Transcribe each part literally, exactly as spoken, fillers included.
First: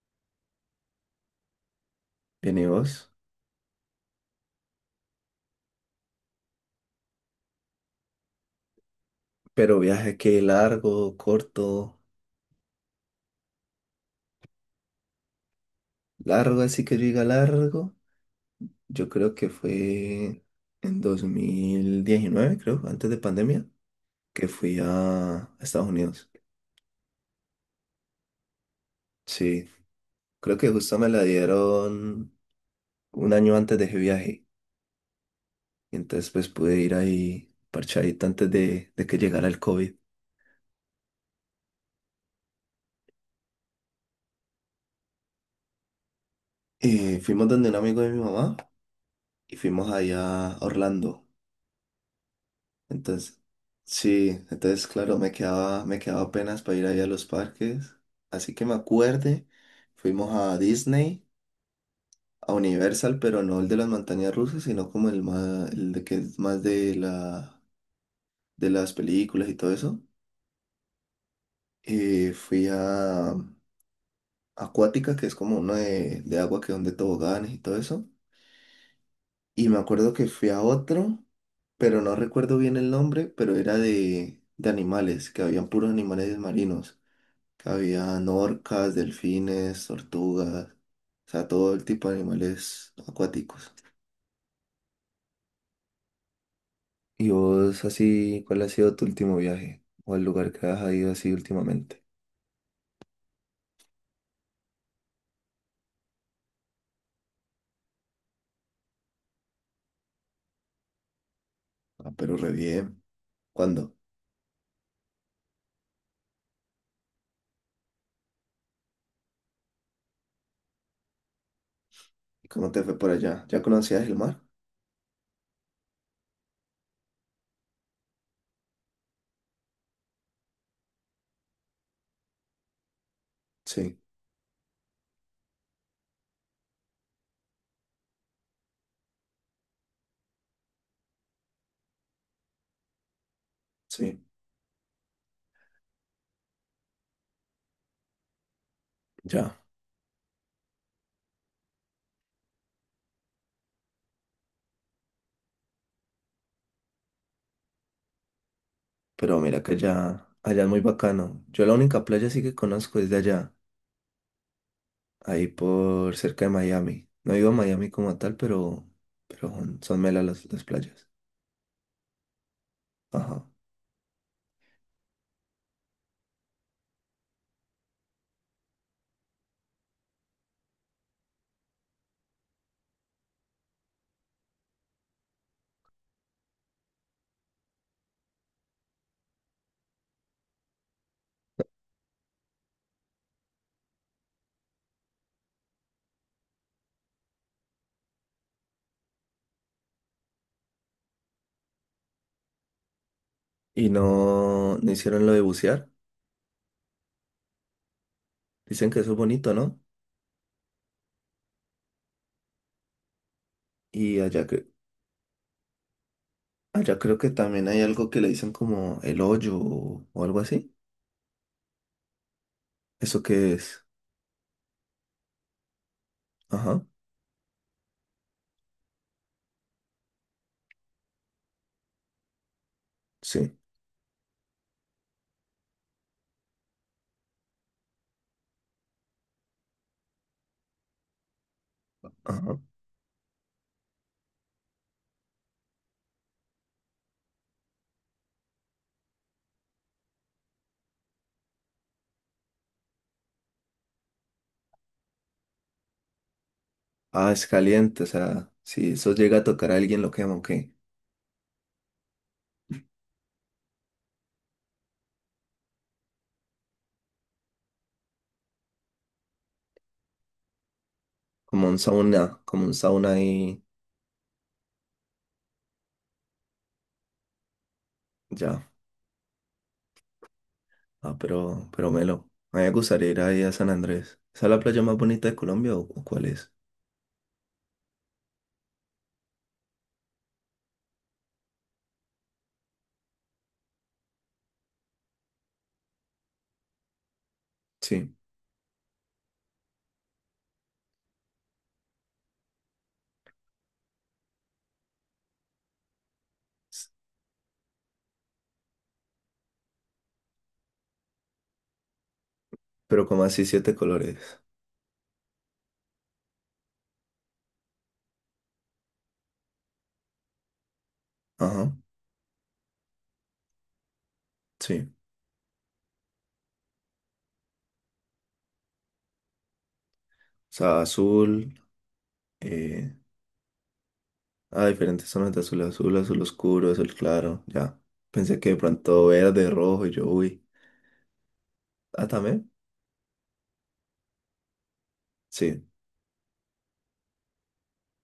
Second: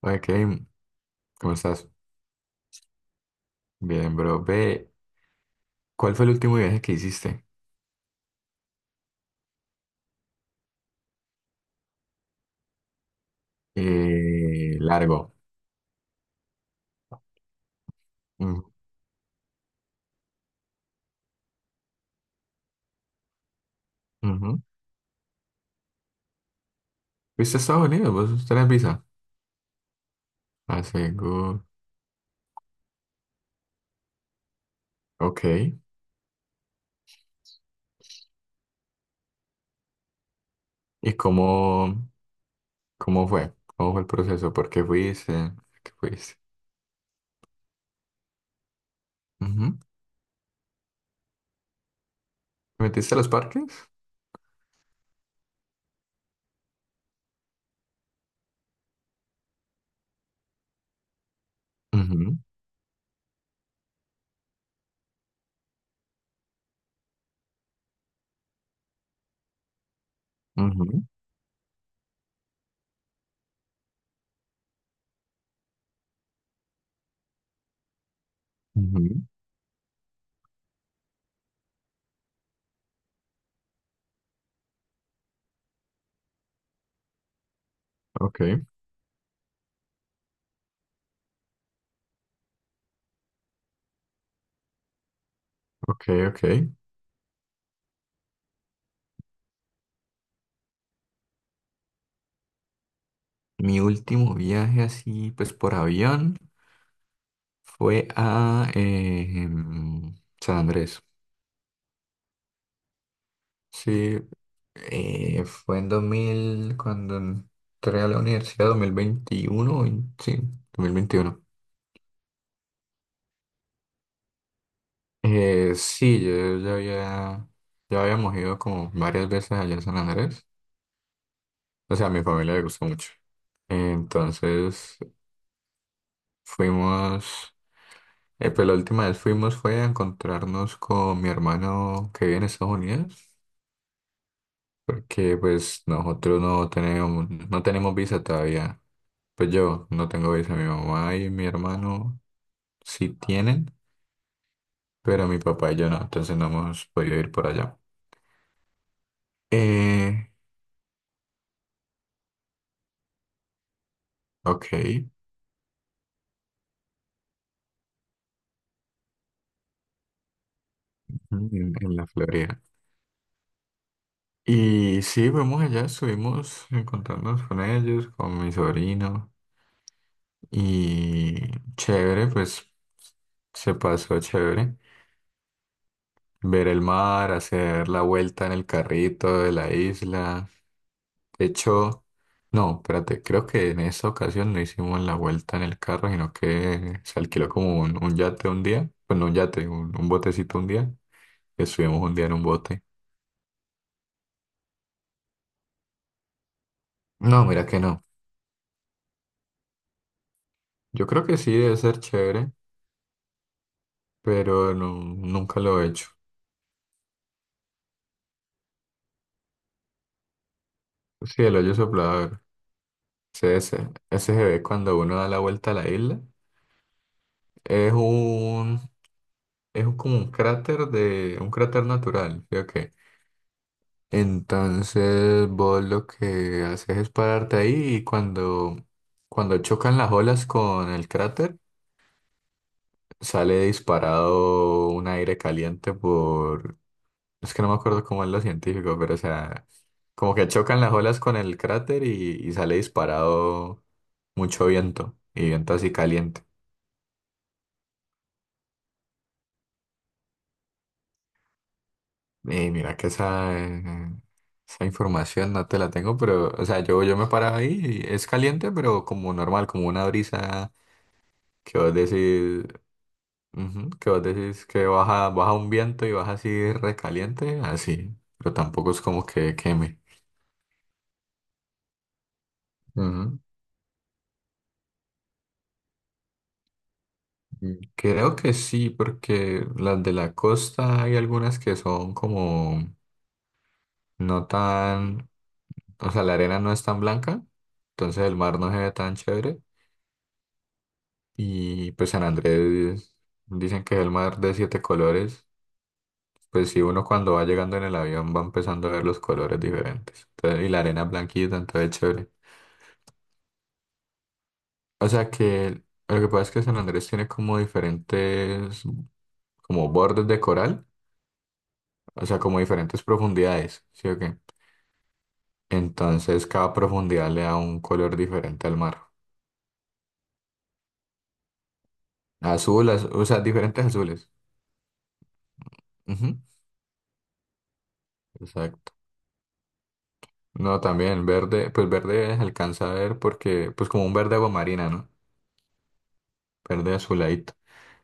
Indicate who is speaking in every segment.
Speaker 1: Hola Kevin, ¿cómo estás?
Speaker 2: Bien, ¿y vos?
Speaker 1: Bien, bro. Ve, ¿cuál fue el último viaje que hiciste?
Speaker 2: Pero viaje que largo, corto,
Speaker 1: Eh, largo.
Speaker 2: largo, así que yo diga largo.
Speaker 1: Mm,
Speaker 2: Yo creo que fue en dos mil diecinueve, creo, antes de pandemia, que
Speaker 1: ujú.
Speaker 2: fui a Estados Unidos.
Speaker 1: ¿Fuiste a Estados Unidos? ¿Vos tenés visa?
Speaker 2: Sí, creo que
Speaker 1: Ah,
Speaker 2: justo me la
Speaker 1: seguro.
Speaker 2: dieron un año antes de ese viaje.
Speaker 1: Ok.
Speaker 2: Y entonces pues pude ir ahí parchadito antes de, de que llegara el COVID.
Speaker 1: ¿Y cómo, cómo fue? ¿Cómo fue el proceso? ¿Por qué fuiste? ¿Por ¿Qué fuiste?
Speaker 2: Y fuimos donde un amigo de mi mamá y
Speaker 1: Ujú.
Speaker 2: fuimos allá a Orlando.
Speaker 1: ¿Te metiste a los
Speaker 2: Entonces,
Speaker 1: parques?
Speaker 2: sí, entonces, claro, me quedaba, me quedaba apenas para ir ahí a los parques. Así que me acuerde, fuimos a Disney,
Speaker 1: Ujú,
Speaker 2: a Universal, pero no el de las montañas rusas, sino como el más, el de que es más de la, de las películas y todo eso.
Speaker 1: ujú,
Speaker 2: Eh, fui a Acuática, que es como uno de, de agua que donde toboganes y todo eso.
Speaker 1: ujú.
Speaker 2: Y me acuerdo que fui a otro, pero no recuerdo bien el nombre, pero era de, de animales, que habían puros animales marinos. Habían
Speaker 1: Ok,
Speaker 2: orcas, delfines, tortugas, o sea, todo el tipo de animales acuáticos.
Speaker 1: ok, ok.
Speaker 2: ¿Y vos así, cuál ha sido tu último viaje? ¿O el lugar que has ido así últimamente?
Speaker 1: Mi último viaje así, pues por avión, fue a eh, em, San Andrés.
Speaker 2: Ah, pero re bien. ¿Cuándo?
Speaker 1: Sí, eh, fue en dos mil cuando entré a la universidad, dos mil veintiuno, vein- sí, dos mil veintiuno.
Speaker 2: ¿Cómo te fue por allá? ¿Ya conocías el mar?
Speaker 1: Eh, sí, yo ya había, ya habíamos ido como varias veces allá a San Andrés. O sea, a mi familia le gustó mucho.
Speaker 2: Sí,
Speaker 1: Entonces fuimos, eh, pues la última vez fuimos fue a encontrarnos con mi hermano que vive en Estados Unidos,
Speaker 2: sí,
Speaker 1: porque pues nosotros no tenemos, no tenemos visa todavía. Pues
Speaker 2: ya.
Speaker 1: yo no tengo visa, mi mamá y mi hermano sí tienen, pero mi papá y yo no, entonces no hemos podido ir por allá.
Speaker 2: Pero mira que allá,
Speaker 1: Eh,
Speaker 2: allá es muy bacano. Yo la única playa sí que conozco es de allá,
Speaker 1: ok, en,
Speaker 2: ahí por cerca de Miami. No he ido a Miami como tal, pero, pero son, son melas las las playas.
Speaker 1: en la Florida.
Speaker 2: Ajá.
Speaker 1: Y sí, fuimos allá, estuvimos encontrándonos con ellos, con mi sobrino, y chévere, pues se pasó chévere. Ver el mar, hacer la vuelta en el carrito de la isla. De hecho, no, espérate, creo que en esa ocasión no hicimos la vuelta en el carro, sino que se alquiló como un, un yate un día, pues no un yate, un, un botecito un día, estuvimos un día en un bote.
Speaker 2: Y no, no hicieron lo de bucear.
Speaker 1: No, mira que no.
Speaker 2: Dicen que eso es bonito, ¿no?
Speaker 1: Yo creo que sí debe ser chévere,
Speaker 2: Y allá, cre-
Speaker 1: pero no, nunca lo he hecho.
Speaker 2: allá creo que también hay algo que le dicen como el hoyo o, o algo así.
Speaker 1: Sí, el hoyo soplador,
Speaker 2: ¿Eso
Speaker 1: sí,
Speaker 2: qué es?
Speaker 1: ese, ese se ve cuando uno da la vuelta a la isla.
Speaker 2: Ajá,
Speaker 1: Es un, es un- Como un cráter de, un cráter natural, ¿sí o qué?
Speaker 2: sí,
Speaker 1: Entonces vos lo que haces es pararte ahí y cuando, cuando chocan las olas con el cráter,
Speaker 2: ajá.
Speaker 1: sale disparado un aire caliente por... Es que no me acuerdo cómo es lo científico, pero o sea, como que chocan las olas con el cráter y, y sale disparado mucho viento y viento así caliente.
Speaker 2: Ah, es caliente, o sea, si eso llega a tocar a alguien lo quema, ok.
Speaker 1: Y mira que esa, eh, esa información no te la tengo, pero o sea, yo, yo me paraba ahí y es caliente, pero como normal, como una brisa.
Speaker 2: Como un
Speaker 1: Que vos
Speaker 2: sauna, como
Speaker 1: decís,
Speaker 2: un sauna ahí,
Speaker 1: ujú, que vos decís que baja, baja un viento y baja así recaliente, así, pero
Speaker 2: ya.
Speaker 1: tampoco es como que queme.
Speaker 2: Ah, pero, pero Melo, a mí me gustaría ir
Speaker 1: Ujú.
Speaker 2: ahí a San Andrés. ¿Esa es la playa más bonita de Colombia o, o cuál es?
Speaker 1: Mm, creo que sí, porque las de la costa hay algunas que son como no tan, o sea, la arena no es tan blanca,
Speaker 2: Sí,
Speaker 1: entonces el mar no se ve tan chévere. Y pues San Andrés dicen que es el mar de siete colores, pues sí, uno cuando va llegando en el avión va empezando a ver los colores diferentes. Entonces, y la arena blanquita, entonces es chévere.
Speaker 2: pero como así siete colores.
Speaker 1: O sea que lo que pasa es que San Andrés tiene como diferentes, como bordes de coral,
Speaker 2: Ajá,
Speaker 1: o sea, como diferentes profundidades, ¿sí o qué?
Speaker 2: sí. O
Speaker 1: Entonces cada profundidad le da un color diferente al mar.
Speaker 2: sea, azul,
Speaker 1: Azul,
Speaker 2: eh,
Speaker 1: az- o sea, diferentes azules.
Speaker 2: ah, diferentes zonas de azul, azul, azul
Speaker 1: Ujú,
Speaker 2: oscuro, azul claro, ya. Pensé que de
Speaker 1: exacto.
Speaker 2: pronto verde, rojo, y yo, uy.
Speaker 1: No, también verde, pues
Speaker 2: Ah,
Speaker 1: verde se
Speaker 2: también,
Speaker 1: alcanza a ver porque, pues como un verde agua marina, ¿no?
Speaker 2: sí.
Speaker 1: Verde azuladito.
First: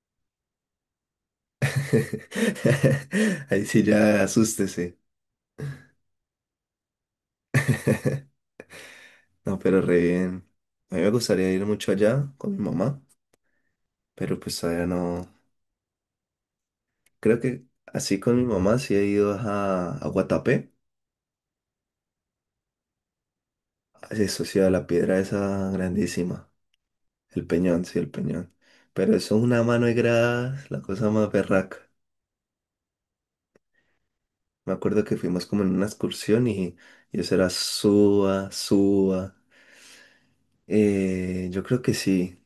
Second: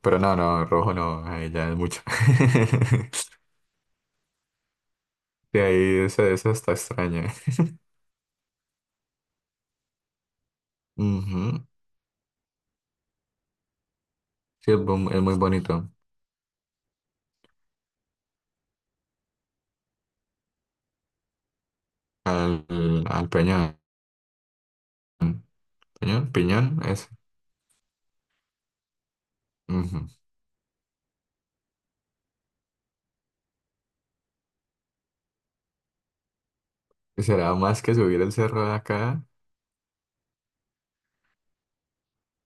Speaker 1: Pero no, no, rojo no, ahí ya es mucho.
Speaker 2: Ahí sí ya asústese.
Speaker 1: De ahí eso, eso está extraño.
Speaker 2: No, pero re bien. A mí me gustaría ir
Speaker 1: Ujú.
Speaker 2: mucho allá con mi mamá, pero pues
Speaker 1: Sí, es
Speaker 2: todavía
Speaker 1: bu- es
Speaker 2: no.
Speaker 1: muy bonito.
Speaker 2: Creo que así con mi mamá sí he ido a, a Guatapé.
Speaker 1: al, al Peñón.
Speaker 2: Eso sí, a la piedra esa
Speaker 1: Peñón,
Speaker 2: grandísima.
Speaker 1: Piñón, eso.
Speaker 2: El Peñón, sí, el Peñón. Pero eso es una mano de
Speaker 1: Ujú.
Speaker 2: gradas, la cosa más berraca. Me acuerdo que fuimos como en una excursión y, y eso era
Speaker 1: Será más que subir el
Speaker 2: suba,
Speaker 1: cerro de acá.
Speaker 2: suba. Eh, yo creo que sí.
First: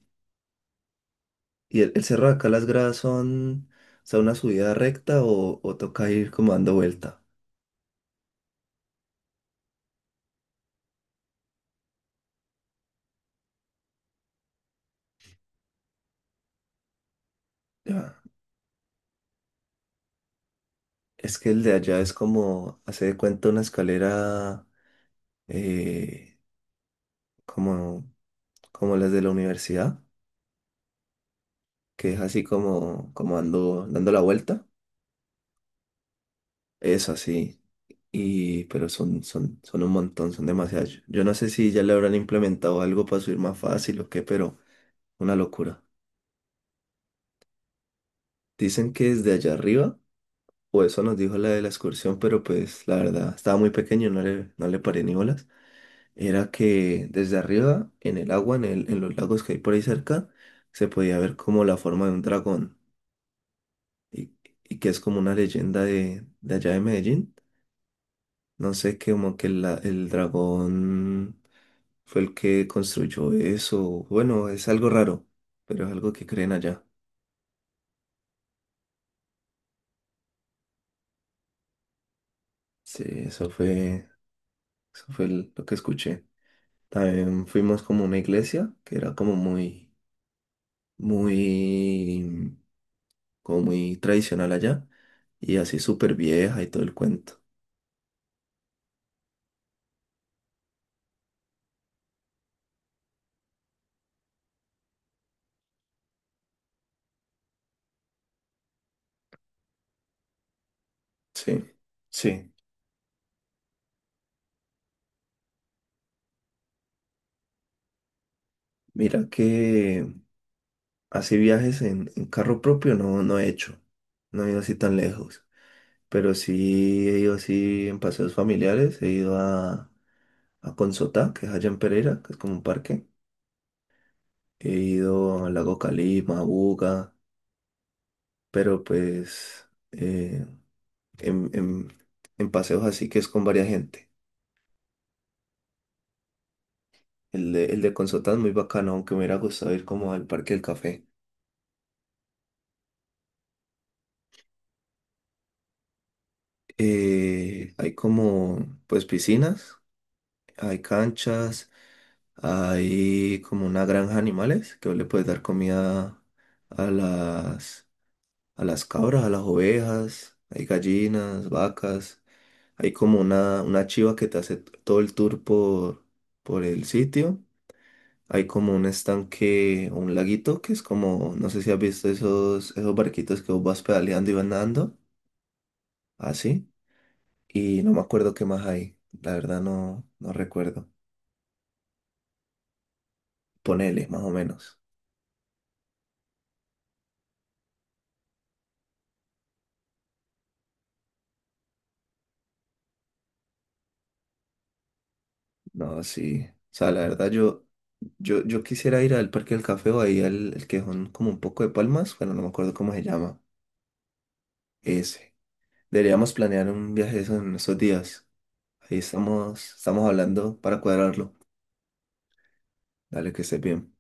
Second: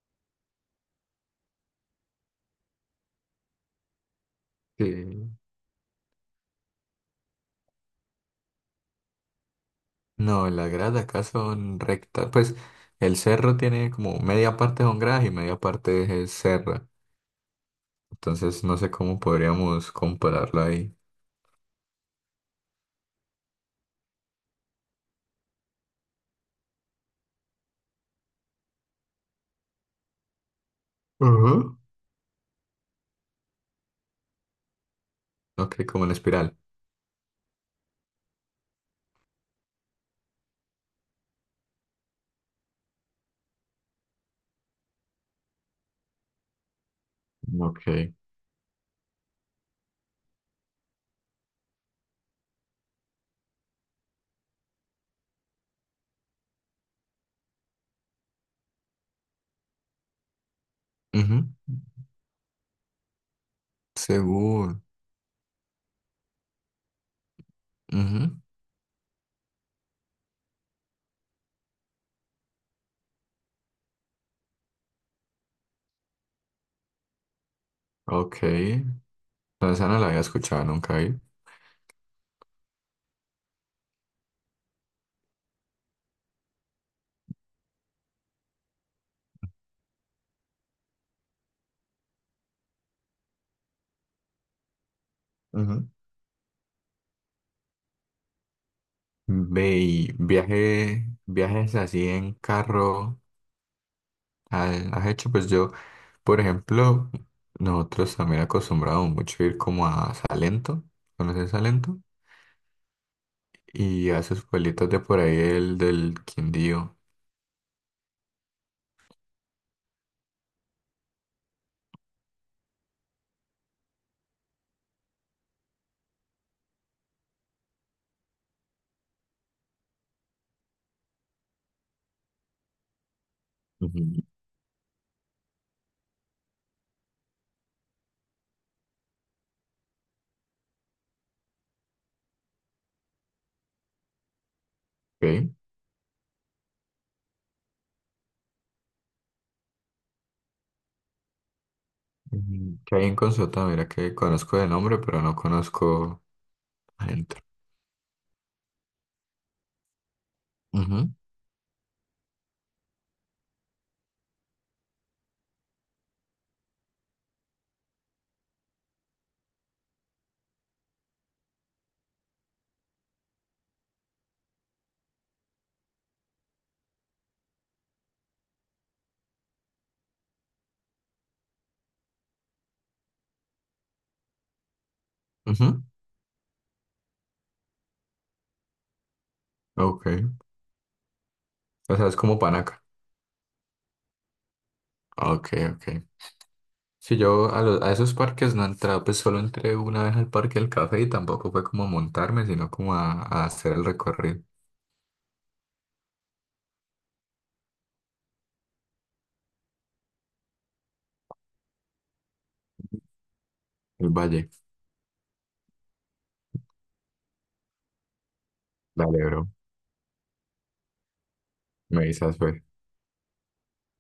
Speaker 2: ¿Y el, el cerro de acá, las gradas son, o sea, una subida recta
Speaker 1: Sí.
Speaker 2: o, o toca ir como dando vuelta?
Speaker 1: No, las gradas de acá son rectas. Pues el cerro tiene como media parte son gradas y media parte es serra.
Speaker 2: Ya.
Speaker 1: Entonces no sé cómo podríamos compararlo ahí.
Speaker 2: Es que el de allá es como, hace de cuenta una escalera eh, como, como las de la universidad,
Speaker 1: Ujú.
Speaker 2: que es así como, como dando, dando la vuelta.
Speaker 1: Ok, como en espiral.
Speaker 2: Eso sí. Y, pero son, son, son un montón, son demasiados. Yo yo no sé si ya le habrán implementado algo para subir más fácil o qué, pero una locura.
Speaker 1: Ok.
Speaker 2: Dicen que desde allá arriba, o eso nos dijo la de la excursión, pero pues la verdad, estaba muy pequeño, no le, no le paré ni bolas. Era que desde arriba, en el agua, en el, en los lagos que hay por ahí cerca, se podía ver
Speaker 1: Ujú.
Speaker 2: como la forma de un dragón. Y, y
Speaker 1: Seguro.
Speaker 2: que es como una leyenda de, de allá de Medellín.
Speaker 1: Ujú.
Speaker 2: No sé, que como que la- el dragón fue el que construyó eso. Bueno, es algo raro, pero es algo que creen allá.
Speaker 1: Ok. No, esa no la había escuchado nunca ahí.
Speaker 2: Sí, eso fue, eso fue el- lo que escuché. También fuimos como a una iglesia que era como muy, muy, como muy tradicional allá y así
Speaker 1: Ujú.
Speaker 2: súper vieja y todo el cuento.
Speaker 1: Ve y viaje, ¿viajes así en carro ha- has hecho? Pues yo, por ejemplo, nosotros también acostumbramos mucho ir como a Salento, ¿conoces
Speaker 2: Sí,
Speaker 1: Salento?
Speaker 2: sí.
Speaker 1: Y a esos pueblitos de por ahí, el del Quindío.
Speaker 2: Mira que así viajes en, en carro propio no, no he hecho. No he ido así tan lejos. Pero sí he ido así en paseos familiares, he ido a, a Consotá, que es allá en Pereira, que es como un parque.
Speaker 1: Ujú.
Speaker 2: He ido al lago Calima, a Buga, pero pues eh, en, en- en paseos así que es con varias gente.
Speaker 1: Ok.
Speaker 2: El de, el de Consotá es muy bacano, aunque me hubiera gustado ir como al Parque del Café.
Speaker 1: Ujú. Que hay en Consulta, mira que conozco de nombre, pero no conozco adentro.
Speaker 2: Eh, hay como pues piscinas, hay
Speaker 1: Ujú,
Speaker 2: canchas, hay como una granja de animales que vos le puedes dar comida a las a las cabras, a las ovejas, hay gallinas, vacas, hay como una, una chiva que te hace todo el tour por, por el sitio. Hay como un estanque o un laguito que es como, no sé si has visto esos, esos barquitos que vos vas pedaleando y van nadando,
Speaker 1: ujú,
Speaker 2: así. Y no me acuerdo qué más hay, la verdad
Speaker 1: ok.
Speaker 2: no, no recuerdo.
Speaker 1: O sea, es como Panaca.
Speaker 2: Ponele, más o menos.
Speaker 1: Ok, ok, si yo a, lo- a esos parques no he entrado, pues solo entré una vez al parque del café y tampoco fue como a montarme, sino como a, a hacer el recorrido,
Speaker 2: No, sí. O sea, la verdad yo, yo, yo quisiera ir al Parque del Café o ahí al el que son como un poco de palmas, bueno, no me acuerdo cómo se llama.
Speaker 1: el valle.
Speaker 2: Ese. Deberíamos planear un viaje de esos en esos días. Ahí
Speaker 1: Dale, bro.
Speaker 2: estamos, estamos hablando para cuadrarlo.
Speaker 1: Me avisas, pues.
Speaker 2: Dale, que estés bien.